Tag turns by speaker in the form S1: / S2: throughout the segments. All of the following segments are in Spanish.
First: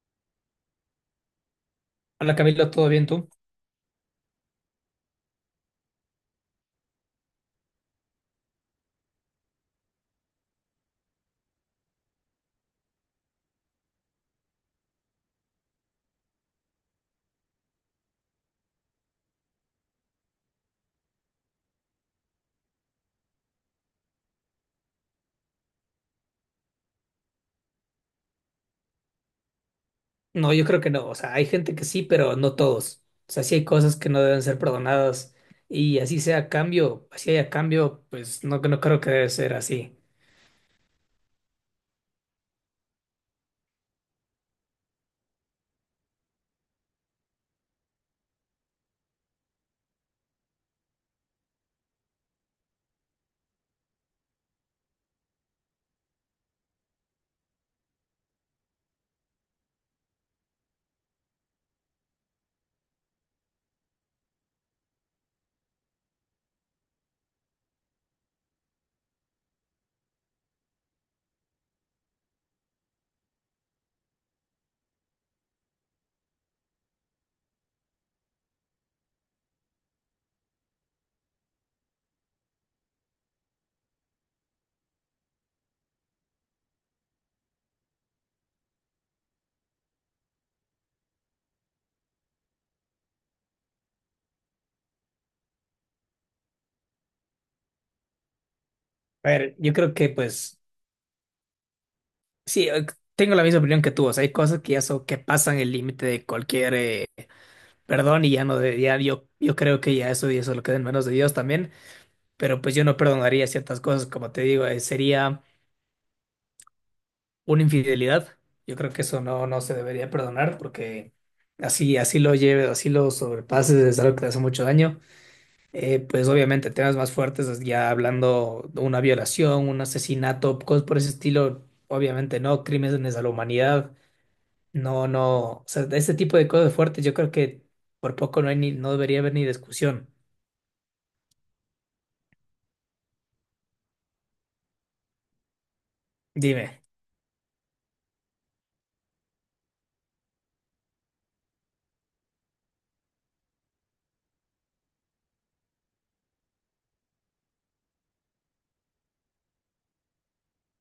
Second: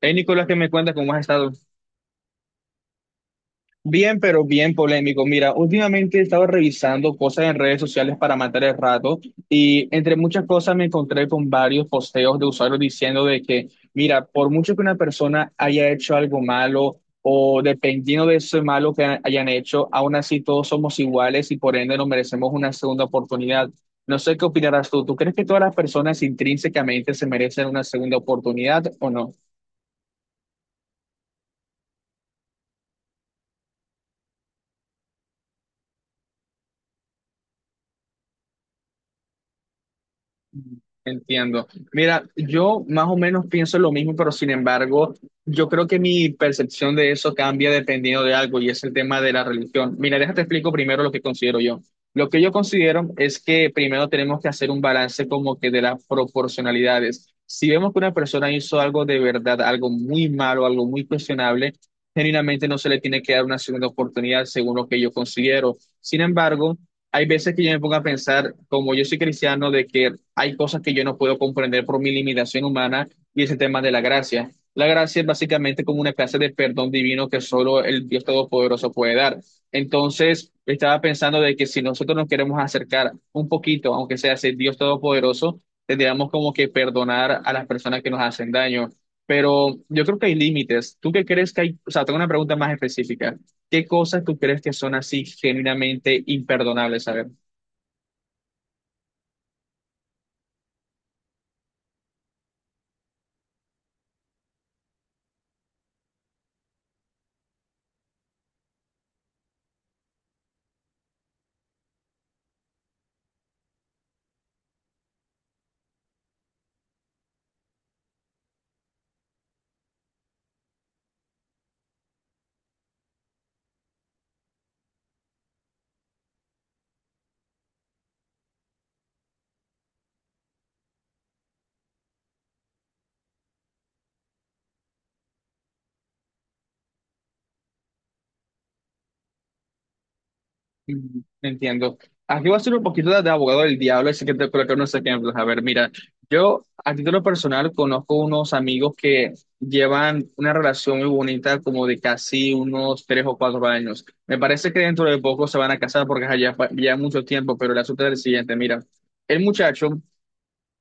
S1: Hey, Nicolás, ¿qué me cuentas? ¿Cómo has estado?
S2: Hola Camilo, ¿todo bien tú?
S1: Bien, pero bien polémico. Mira, últimamente he estado revisando cosas en redes sociales para matar el rato y entre muchas cosas me encontré con varios posteos de usuarios diciendo de que, mira, por mucho que una persona haya hecho algo malo o dependiendo de eso malo que hayan hecho, aún así todos somos iguales y por ende nos merecemos una segunda oportunidad. No sé qué opinarás tú. ¿Tú crees que todas las personas intrínsecamente se merecen una segunda oportunidad o no?
S2: No, yo creo que no. O sea, hay gente que sí, pero no todos. O sea, sí hay cosas que no deben ser perdonadas y así sea a cambio, así haya cambio, pues no creo que debe ser así.
S1: Entiendo. Mira, yo más o menos pienso lo mismo, pero sin embargo, yo creo que mi percepción de eso cambia dependiendo de algo y es el tema de la religión. Mira, déjate explico primero lo que considero yo. Lo que yo considero es que primero tenemos que hacer un balance como que de las proporcionalidades. Si vemos que una persona hizo algo de verdad, algo muy malo, algo muy cuestionable, genuinamente no se le tiene que dar una segunda oportunidad según lo que yo considero. Sin embargo, hay veces que yo me pongo a pensar, como yo soy cristiano, de que hay cosas que yo no puedo comprender por mi limitación humana y ese tema de la gracia. La gracia es básicamente como una clase de perdón divino que solo el Dios Todopoderoso puede dar. Entonces, estaba pensando de que si nosotros nos queremos acercar un poquito, aunque sea ese Dios Todopoderoso, tendríamos como que perdonar a las personas que nos hacen daño. Pero yo creo que hay límites. ¿Tú qué crees que hay? O sea, tengo una pregunta más específica. ¿Qué cosas tú crees que son así genuinamente imperdonables? A ver,
S2: A ver, yo creo que pues sí, tengo la misma opinión que tú. O sea, hay cosas que ya son, que pasan el límite de cualquier perdón y ya no de, ya yo creo que ya eso lo queda en manos de Dios también. Pero pues yo no perdonaría ciertas cosas, como te digo, sería una infidelidad. Yo creo que eso no se debería perdonar porque así, así lo lleves, así lo sobrepases, es algo que te hace mucho daño. Pues obviamente temas más fuertes, es ya hablando de una violación, un asesinato, cosas por ese estilo, obviamente no, crímenes a la humanidad, no, no, o sea, de ese tipo de cosas fuertes yo creo que por poco no hay ni, no debería haber ni discusión.
S1: entiendo. Aquí voy a ser un poquito de abogado del diablo, así que te coloco unos ejemplos. A ver, mira, yo
S2: Dime.
S1: a título personal conozco unos amigos que llevan una relación muy bonita, como de casi unos tres o cuatro años. Me parece que dentro de poco se van a casar porque ajá, ya, ya mucho tiempo, pero el asunto es el siguiente, mira. El muchacho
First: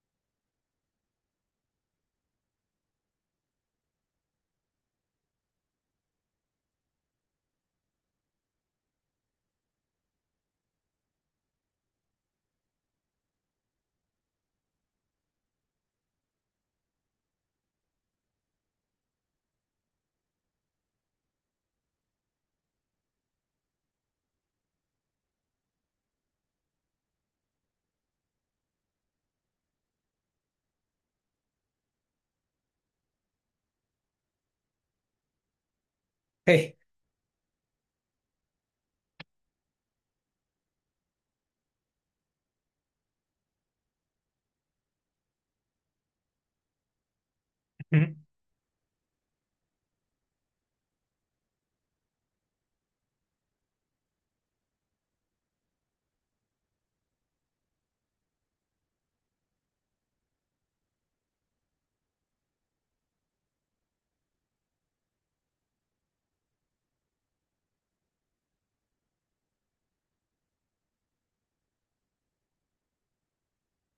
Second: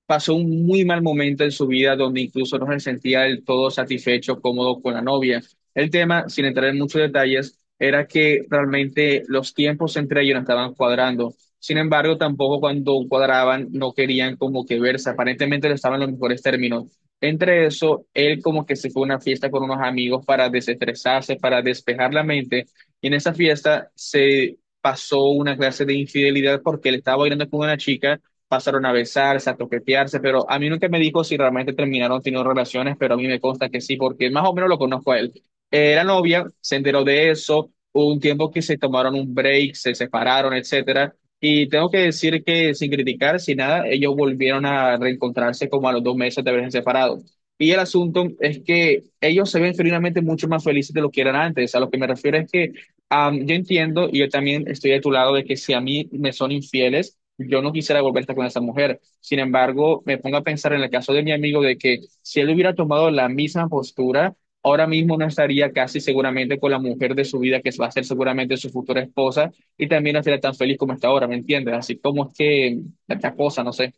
S1: pasó un muy mal momento en su vida donde incluso no se sentía del todo satisfecho, cómodo con la novia. El tema, sin entrar en muchos detalles, era que realmente los tiempos entre ellos no estaban cuadrando. Sin embargo, tampoco cuando cuadraban no querían como que verse. Aparentemente no estaban en los mejores términos. Entre eso, él como que se fue a una fiesta con unos amigos para desestresarse, para despejar la mente. Y en esa fiesta se pasó una clase de infidelidad porque él estaba bailando con una chica pasaron a besarse, a toquetearse, pero a mí nunca me dijo si realmente terminaron teniendo relaciones, pero a mí me consta que sí, porque más o menos lo conozco a él. Era novia, se
S2: Hey,
S1: enteró de eso, hubo un tiempo que se tomaron un break, se separaron, etcétera, y tengo que decir que sin criticar, sin nada, ellos volvieron a reencontrarse como a los dos meses de haberse separado. Y el
S2: ujú.
S1: asunto es que ellos se ven finalmente mucho más felices de lo que eran antes. A lo que me refiero es que yo entiendo y yo también estoy de tu lado de que si a mí me son infieles, yo no quisiera volver a estar con esa mujer. Sin embargo, me pongo a pensar en el caso de mi amigo de que si él hubiera tomado la misma postura, ahora mismo no estaría casi seguramente con la mujer de su vida, que va a ser seguramente su futura esposa, y también no estaría tan feliz como está ahora, ¿me entiendes? Así como es que la cosa, no sé.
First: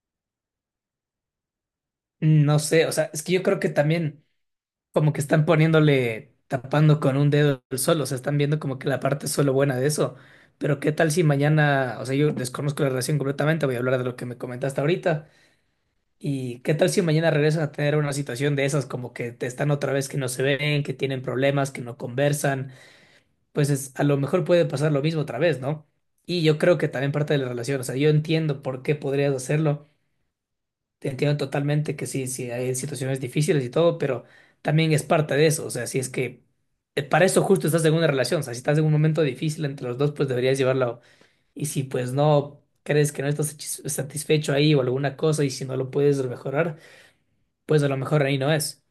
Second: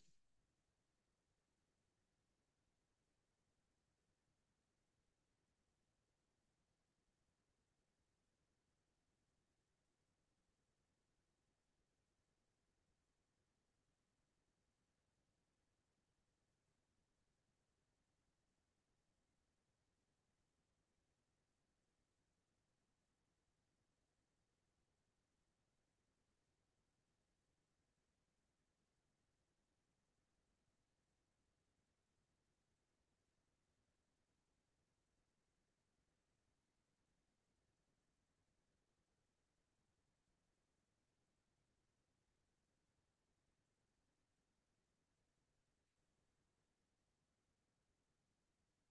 S2: No sé, o sea, es que yo creo que también como que están poniéndole, tapando con un dedo el sol, o sea, están viendo como que la parte solo buena de eso. Pero qué tal si mañana, o sea, yo desconozco la relación completamente, voy a hablar de lo que me comentaste ahorita. ¿Y qué tal si mañana regresan a tener una situación de esas, como que te están otra vez que no se ven, que tienen problemas, que no conversan? Pues es- a lo mejor puede pasar lo mismo otra vez, ¿no? Y yo creo que también parte de la relación, o sea, yo entiendo por qué podrías hacerlo, te entiendo totalmente que sí, sí, hay situaciones difíciles y todo, pero también es parte de eso. O sea, si es que para eso justo estás en una relación, o sea, si estás en un momento difícil entre los dos, pues deberías llevarlo. Y si pues no crees que no estás satis- satisfecho ahí o alguna cosa y si no lo puedes mejorar, pues a lo mejor ahí no es.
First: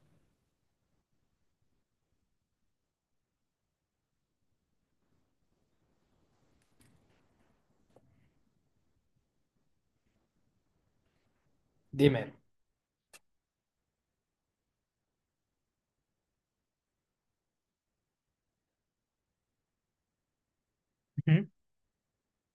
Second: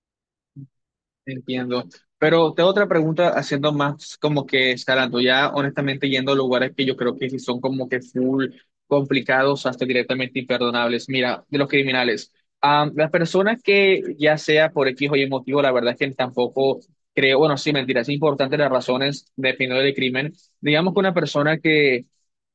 S1: Entiendo. Pero te otra pregunta haciendo más como que escalando, ya honestamente yendo a lugares que yo creo que sí son como que full complicados hasta directamente imperdonables. Mira, de los criminales,
S2: Dime.
S1: las personas que ya sea por X o Y motivo, la verdad es que tampoco creo, bueno, sí, mentira, es importante las razones dependiendo del crimen. Digamos que una
S2: Ujú.
S1: persona que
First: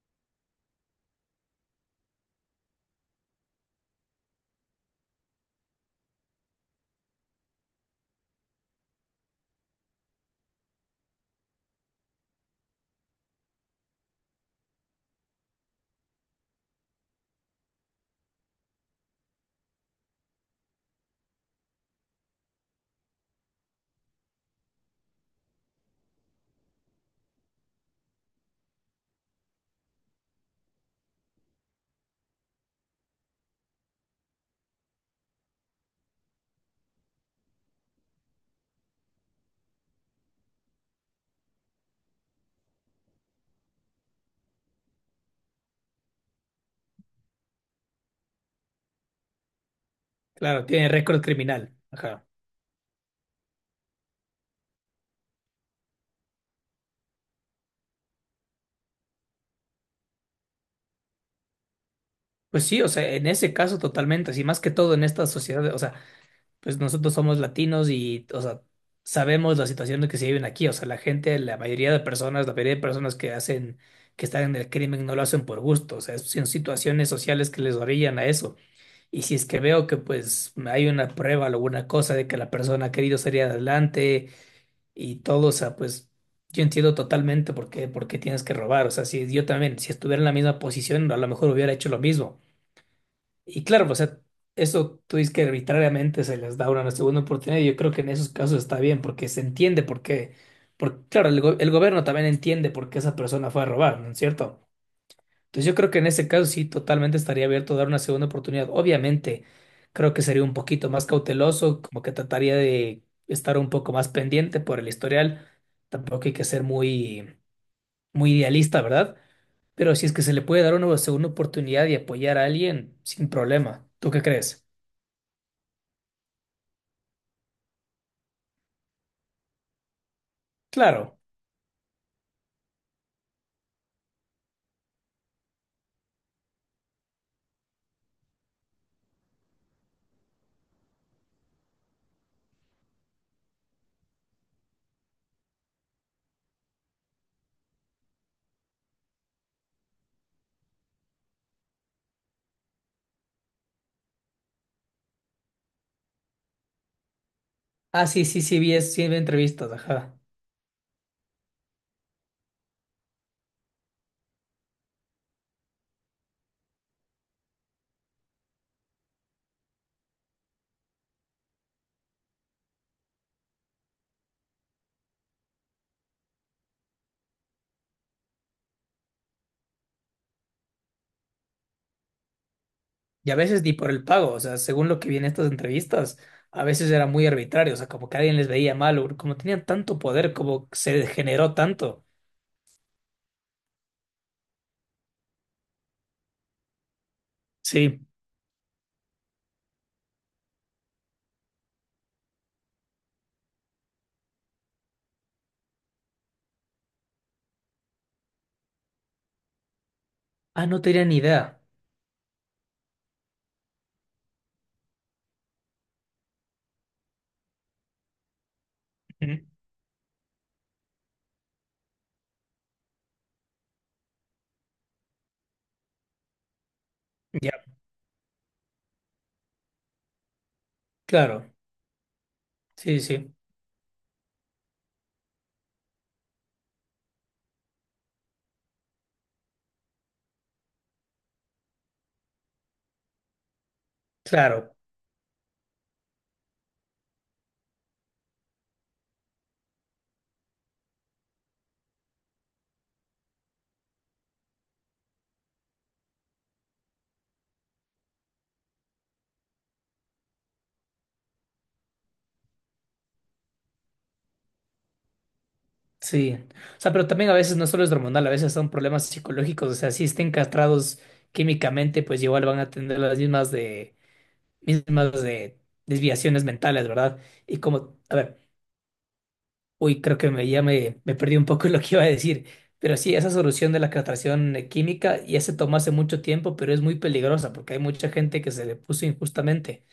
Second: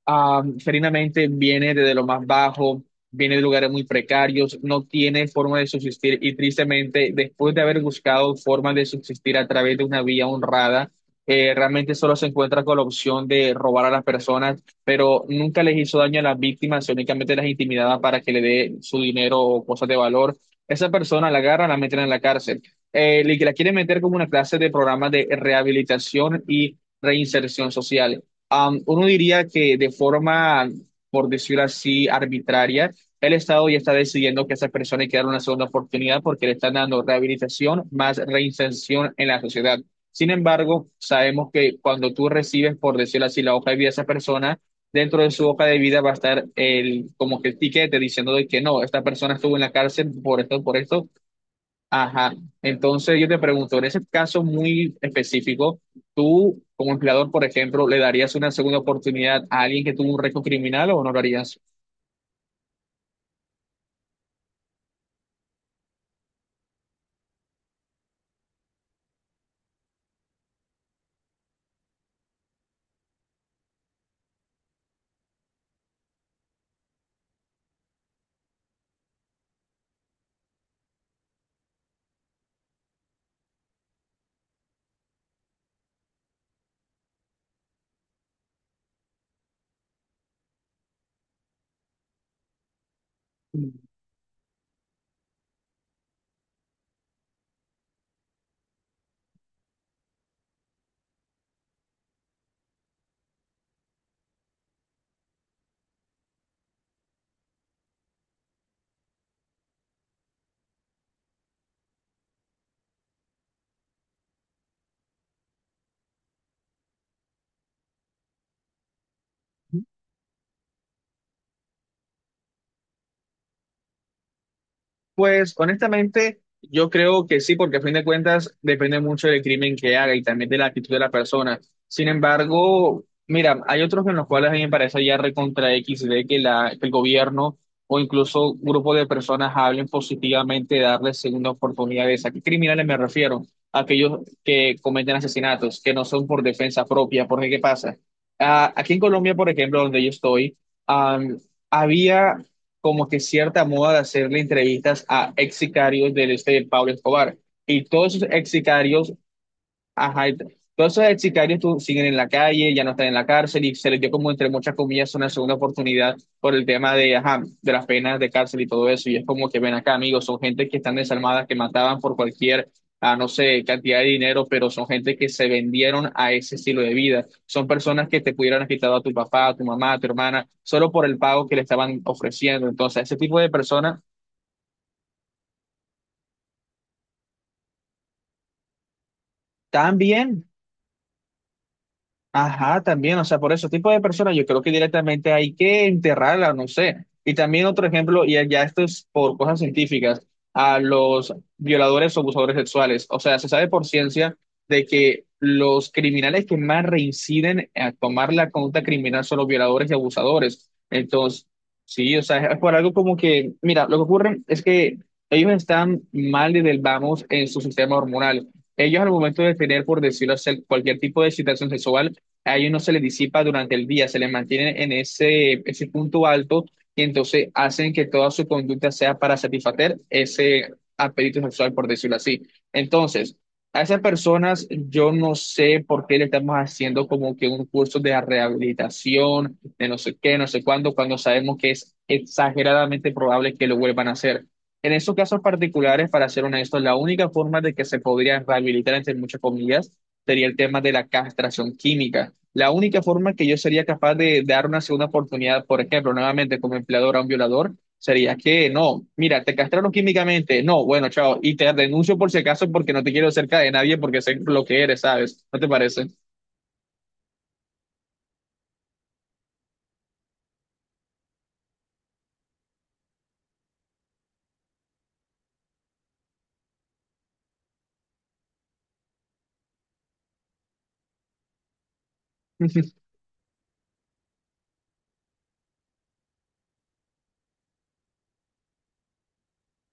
S1: Ferinamente viene desde lo más bajo, viene de lugares muy precarios, no tiene forma de subsistir y tristemente, después de haber buscado forma de subsistir a través de una vía honrada, realmente solo se encuentra con la opción de robar a las personas, pero nunca les hizo daño a las víctimas, únicamente las intimidaba para que le dé su dinero o cosas de valor. Esa persona la agarra, la meten en la cárcel. Y que la quieren meter como una clase de programa de rehabilitación y reinserción social. Uno diría que de forma, por decirlo así, arbitraria, el Estado ya está decidiendo que a esas personas hay que dar una segunda oportunidad porque le están dando rehabilitación más reinserción en la sociedad. Sin embargo, sabemos que cuando tú recibes, por decirlo así, la hoja de vida de esa persona, dentro de su hoja de vida va a estar el, como que el tiquete diciendo de que no, esta persona estuvo en la cárcel
S2: Claro,
S1: por
S2: tiene
S1: esto,
S2: récord criminal. Ajá.
S1: ajá. Entonces yo te pregunto, en ese caso muy específico, tú como empleador, por ejemplo, ¿le darías una segunda oportunidad a alguien que tuvo un récord criminal o no lo harías?
S2: Pues sí, o sea, en ese caso totalmente, así más que todo en esta sociedad, o sea, pues nosotros somos latinos y, o sea, sabemos la situación en que se viven aquí. O sea, la gente, la mayoría de personas que hacen, que están en el crimen no lo hacen por gusto. O sea, son situaciones sociales que les orillan a eso. Y si es que veo que pues hay una prueba o alguna cosa de que la persona ha querido salir adelante y todo, o sea, pues yo entiendo totalmente por qué tienes que robar. O sea, si yo también, si estuviera en la misma posición, a lo mejor hubiera hecho lo mismo. Y claro, o sea, eso tú dices que arbitrariamente se les da una segunda oportunidad y yo creo que en esos casos está bien porque se entiende por qué, porque claro, go- el gobierno también entiende por qué esa persona fue a robar, ¿no es cierto? Entonces yo creo que en ese caso sí totalmente estaría abierto a dar una segunda oportunidad. Obviamente creo que sería un poquito más cauteloso, como que trataría de estar un poco más pendiente por el historial. Tampoco hay que ser muy idealista, ¿verdad? Pero si es que se le puede dar una segunda oportunidad y apoyar a alguien, sin problema. ¿Tú qué crees?
S1: Pues honestamente, yo creo que sí, porque a fin de cuentas depende mucho del crimen que haga y también de la actitud de la
S2: Claro.
S1: persona. Sin embargo, mira, hay otros en los cuales a mí me parece ya recontra X de que, la, que el gobierno o incluso grupo de personas hablen positivamente de darles segunda oportunidades. ¿A qué criminales me refiero? Aquellos que cometen asesinatos, que no son por defensa propia. Porque, ¿qué pasa? Aquí en Colombia, por ejemplo, donde yo estoy, ah, había como que cierta moda de hacerle entrevistas a ex sicarios del este de Pablo Escobar. Y
S2: Ah,
S1: todos
S2: sí,
S1: esos
S2: sí,
S1: ex
S2: sí, vi, es- sí,
S1: sicarios
S2: vi entrevistas, ajá.
S1: Ajá, y todos esos ex sicarios siguen en la calle, ya no están en la cárcel y se les dio como entre muchas comillas una segunda oportunidad por el tema de, ajá, de las penas de cárcel y todo eso. Y es como que ven acá, amigos, son gente que están desarmadas, que mataban por cualquier, no sé, cantidad de dinero, pero son gente que se vendieron a ese estilo de vida. Son personas que te pudieran haber quitado a tu papá, a tu mamá, a tu hermana, solo por el pago que le estaban ofreciendo. Entonces, ese
S2: Y a
S1: tipo de
S2: veces ni por
S1: personas
S2: el pago, o sea, según lo que vi en estas entrevistas, a veces era muy arbitrario, o sea, como que alguien les veía mal, o como tenían tanto poder,
S1: también
S2: como que se degeneró tanto.
S1: ajá, también, o sea, por ese tipo de personas yo creo que directamente hay que enterrarla, no sé. Y también otro
S2: Sí.
S1: ejemplo, y ya esto es por cosas científicas, a los violadores o abusadores sexuales. O sea, se sabe por ciencia de que los criminales que más reinciden a tomar la conducta criminal son los violadores y
S2: Ah,
S1: abusadores.
S2: no tenía ni
S1: Entonces,
S2: idea.
S1: sí, o sea, es por algo como que, mira, lo que ocurre es que ellos están mal desde el vamos en su sistema hormonal. Ellos al
S2: Ujú.
S1: momento de tener, por decirlo así, cualquier tipo de excitación sexual, a ellos no se les disipa durante el día, se les mantiene en ese punto alto y entonces
S2: Ya,
S1: hacen que toda su conducta sea para satisfacer ese apetito
S2: claro.
S1: sexual, por decirlo así.
S2: Sí, sí, sí.
S1: Entonces, a esas personas yo no sé por qué le estamos haciendo como que un curso de rehabilitación, de no sé qué, no sé cuándo, cuando sabemos que es exageradamente probable que lo vuelvan a hacer.
S2: Claro.
S1: En esos casos particulares, para ser honesto, la única forma de que se podría rehabilitar, entre muchas comillas, sería el tema de la castración química. La única forma que yo sería capaz de dar una segunda oportunidad, por ejemplo, nuevamente como empleador a un violador, sería que no, mira, te castraron químicamente, no, bueno, chao, y te denuncio por si acaso porque no te quiero cerca de nadie porque sé lo que eres, ¿sabes? ¿No te parece?
S2: Sí, o sea, pero también a veces no solo es hormonal, a veces son problemas psicológicos, o sea, si estén castrados químicamente, pues igual van a tener las mismas de desviaciones mentales, ¿verdad? Y como, a ver, uy, creo que me perdí un poco lo que iba a decir, pero sí, esa solución de la castración química ya se tomó hace mucho tiempo, pero es muy peligrosa porque hay mucha gente que se le puso injustamente,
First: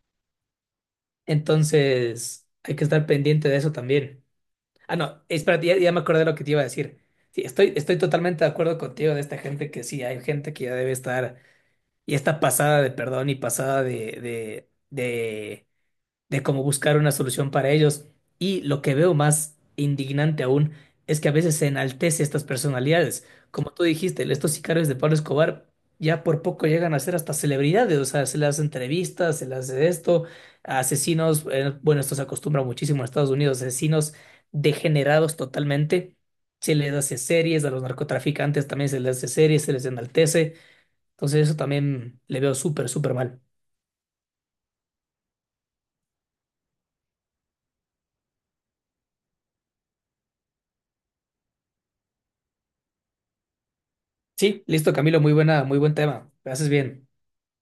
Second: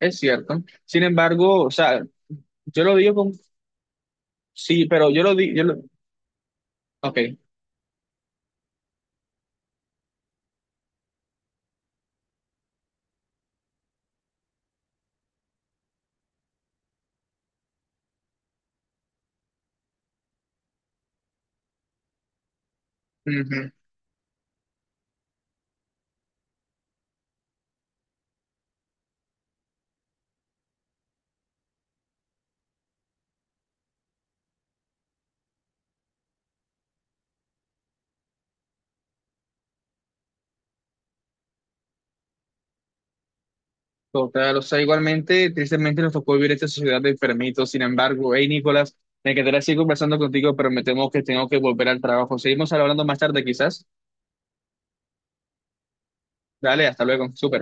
S1: Es cierto. Sin embargo, o sea,
S2: entonces hay
S1: yo
S2: que
S1: lo
S2: estar
S1: digo con,
S2: pendiente de eso también.
S1: sí,
S2: Ah,
S1: pero yo
S2: no,
S1: lo digo, yo
S2: espérate,
S1: lo,
S2: ya, ya me acordé de lo que te iba a decir.
S1: ok.
S2: Sí, estoy totalmente de acuerdo contigo de esta gente que sí, hay gente que ya debe estar y está pasada de perdón y pasada de de cómo buscar una solución para ellos. Y lo que veo más indignante aún es que a veces se enaltece estas personalidades.
S1: Ujú.
S2: Como tú dijiste, estos sicarios de Pablo Escobar ya por poco llegan a ser hasta celebridades, o sea, se les hace entrevistas, se les hace esto, asesinos, bueno, esto se acostumbra muchísimo en Estados Unidos, asesinos degenerados totalmente. Se les hace series, a los narcotraficantes también se les hace series, se les enaltece. Entonces eso también le veo súper, súper mal.
S1: Total, o sea, igualmente, tristemente nos tocó vivir esta sociedad de enfermitos. Sin embargo, hey Nicolás, me quedaría así conversando contigo, pero me temo que tengo que volver al trabajo. Seguimos hablando más tarde, quizás.
S2: Sí, listo, Camilo, muy buena, muy buen tema. Gracias
S1: Dale, hasta
S2: bien.
S1: luego, súper.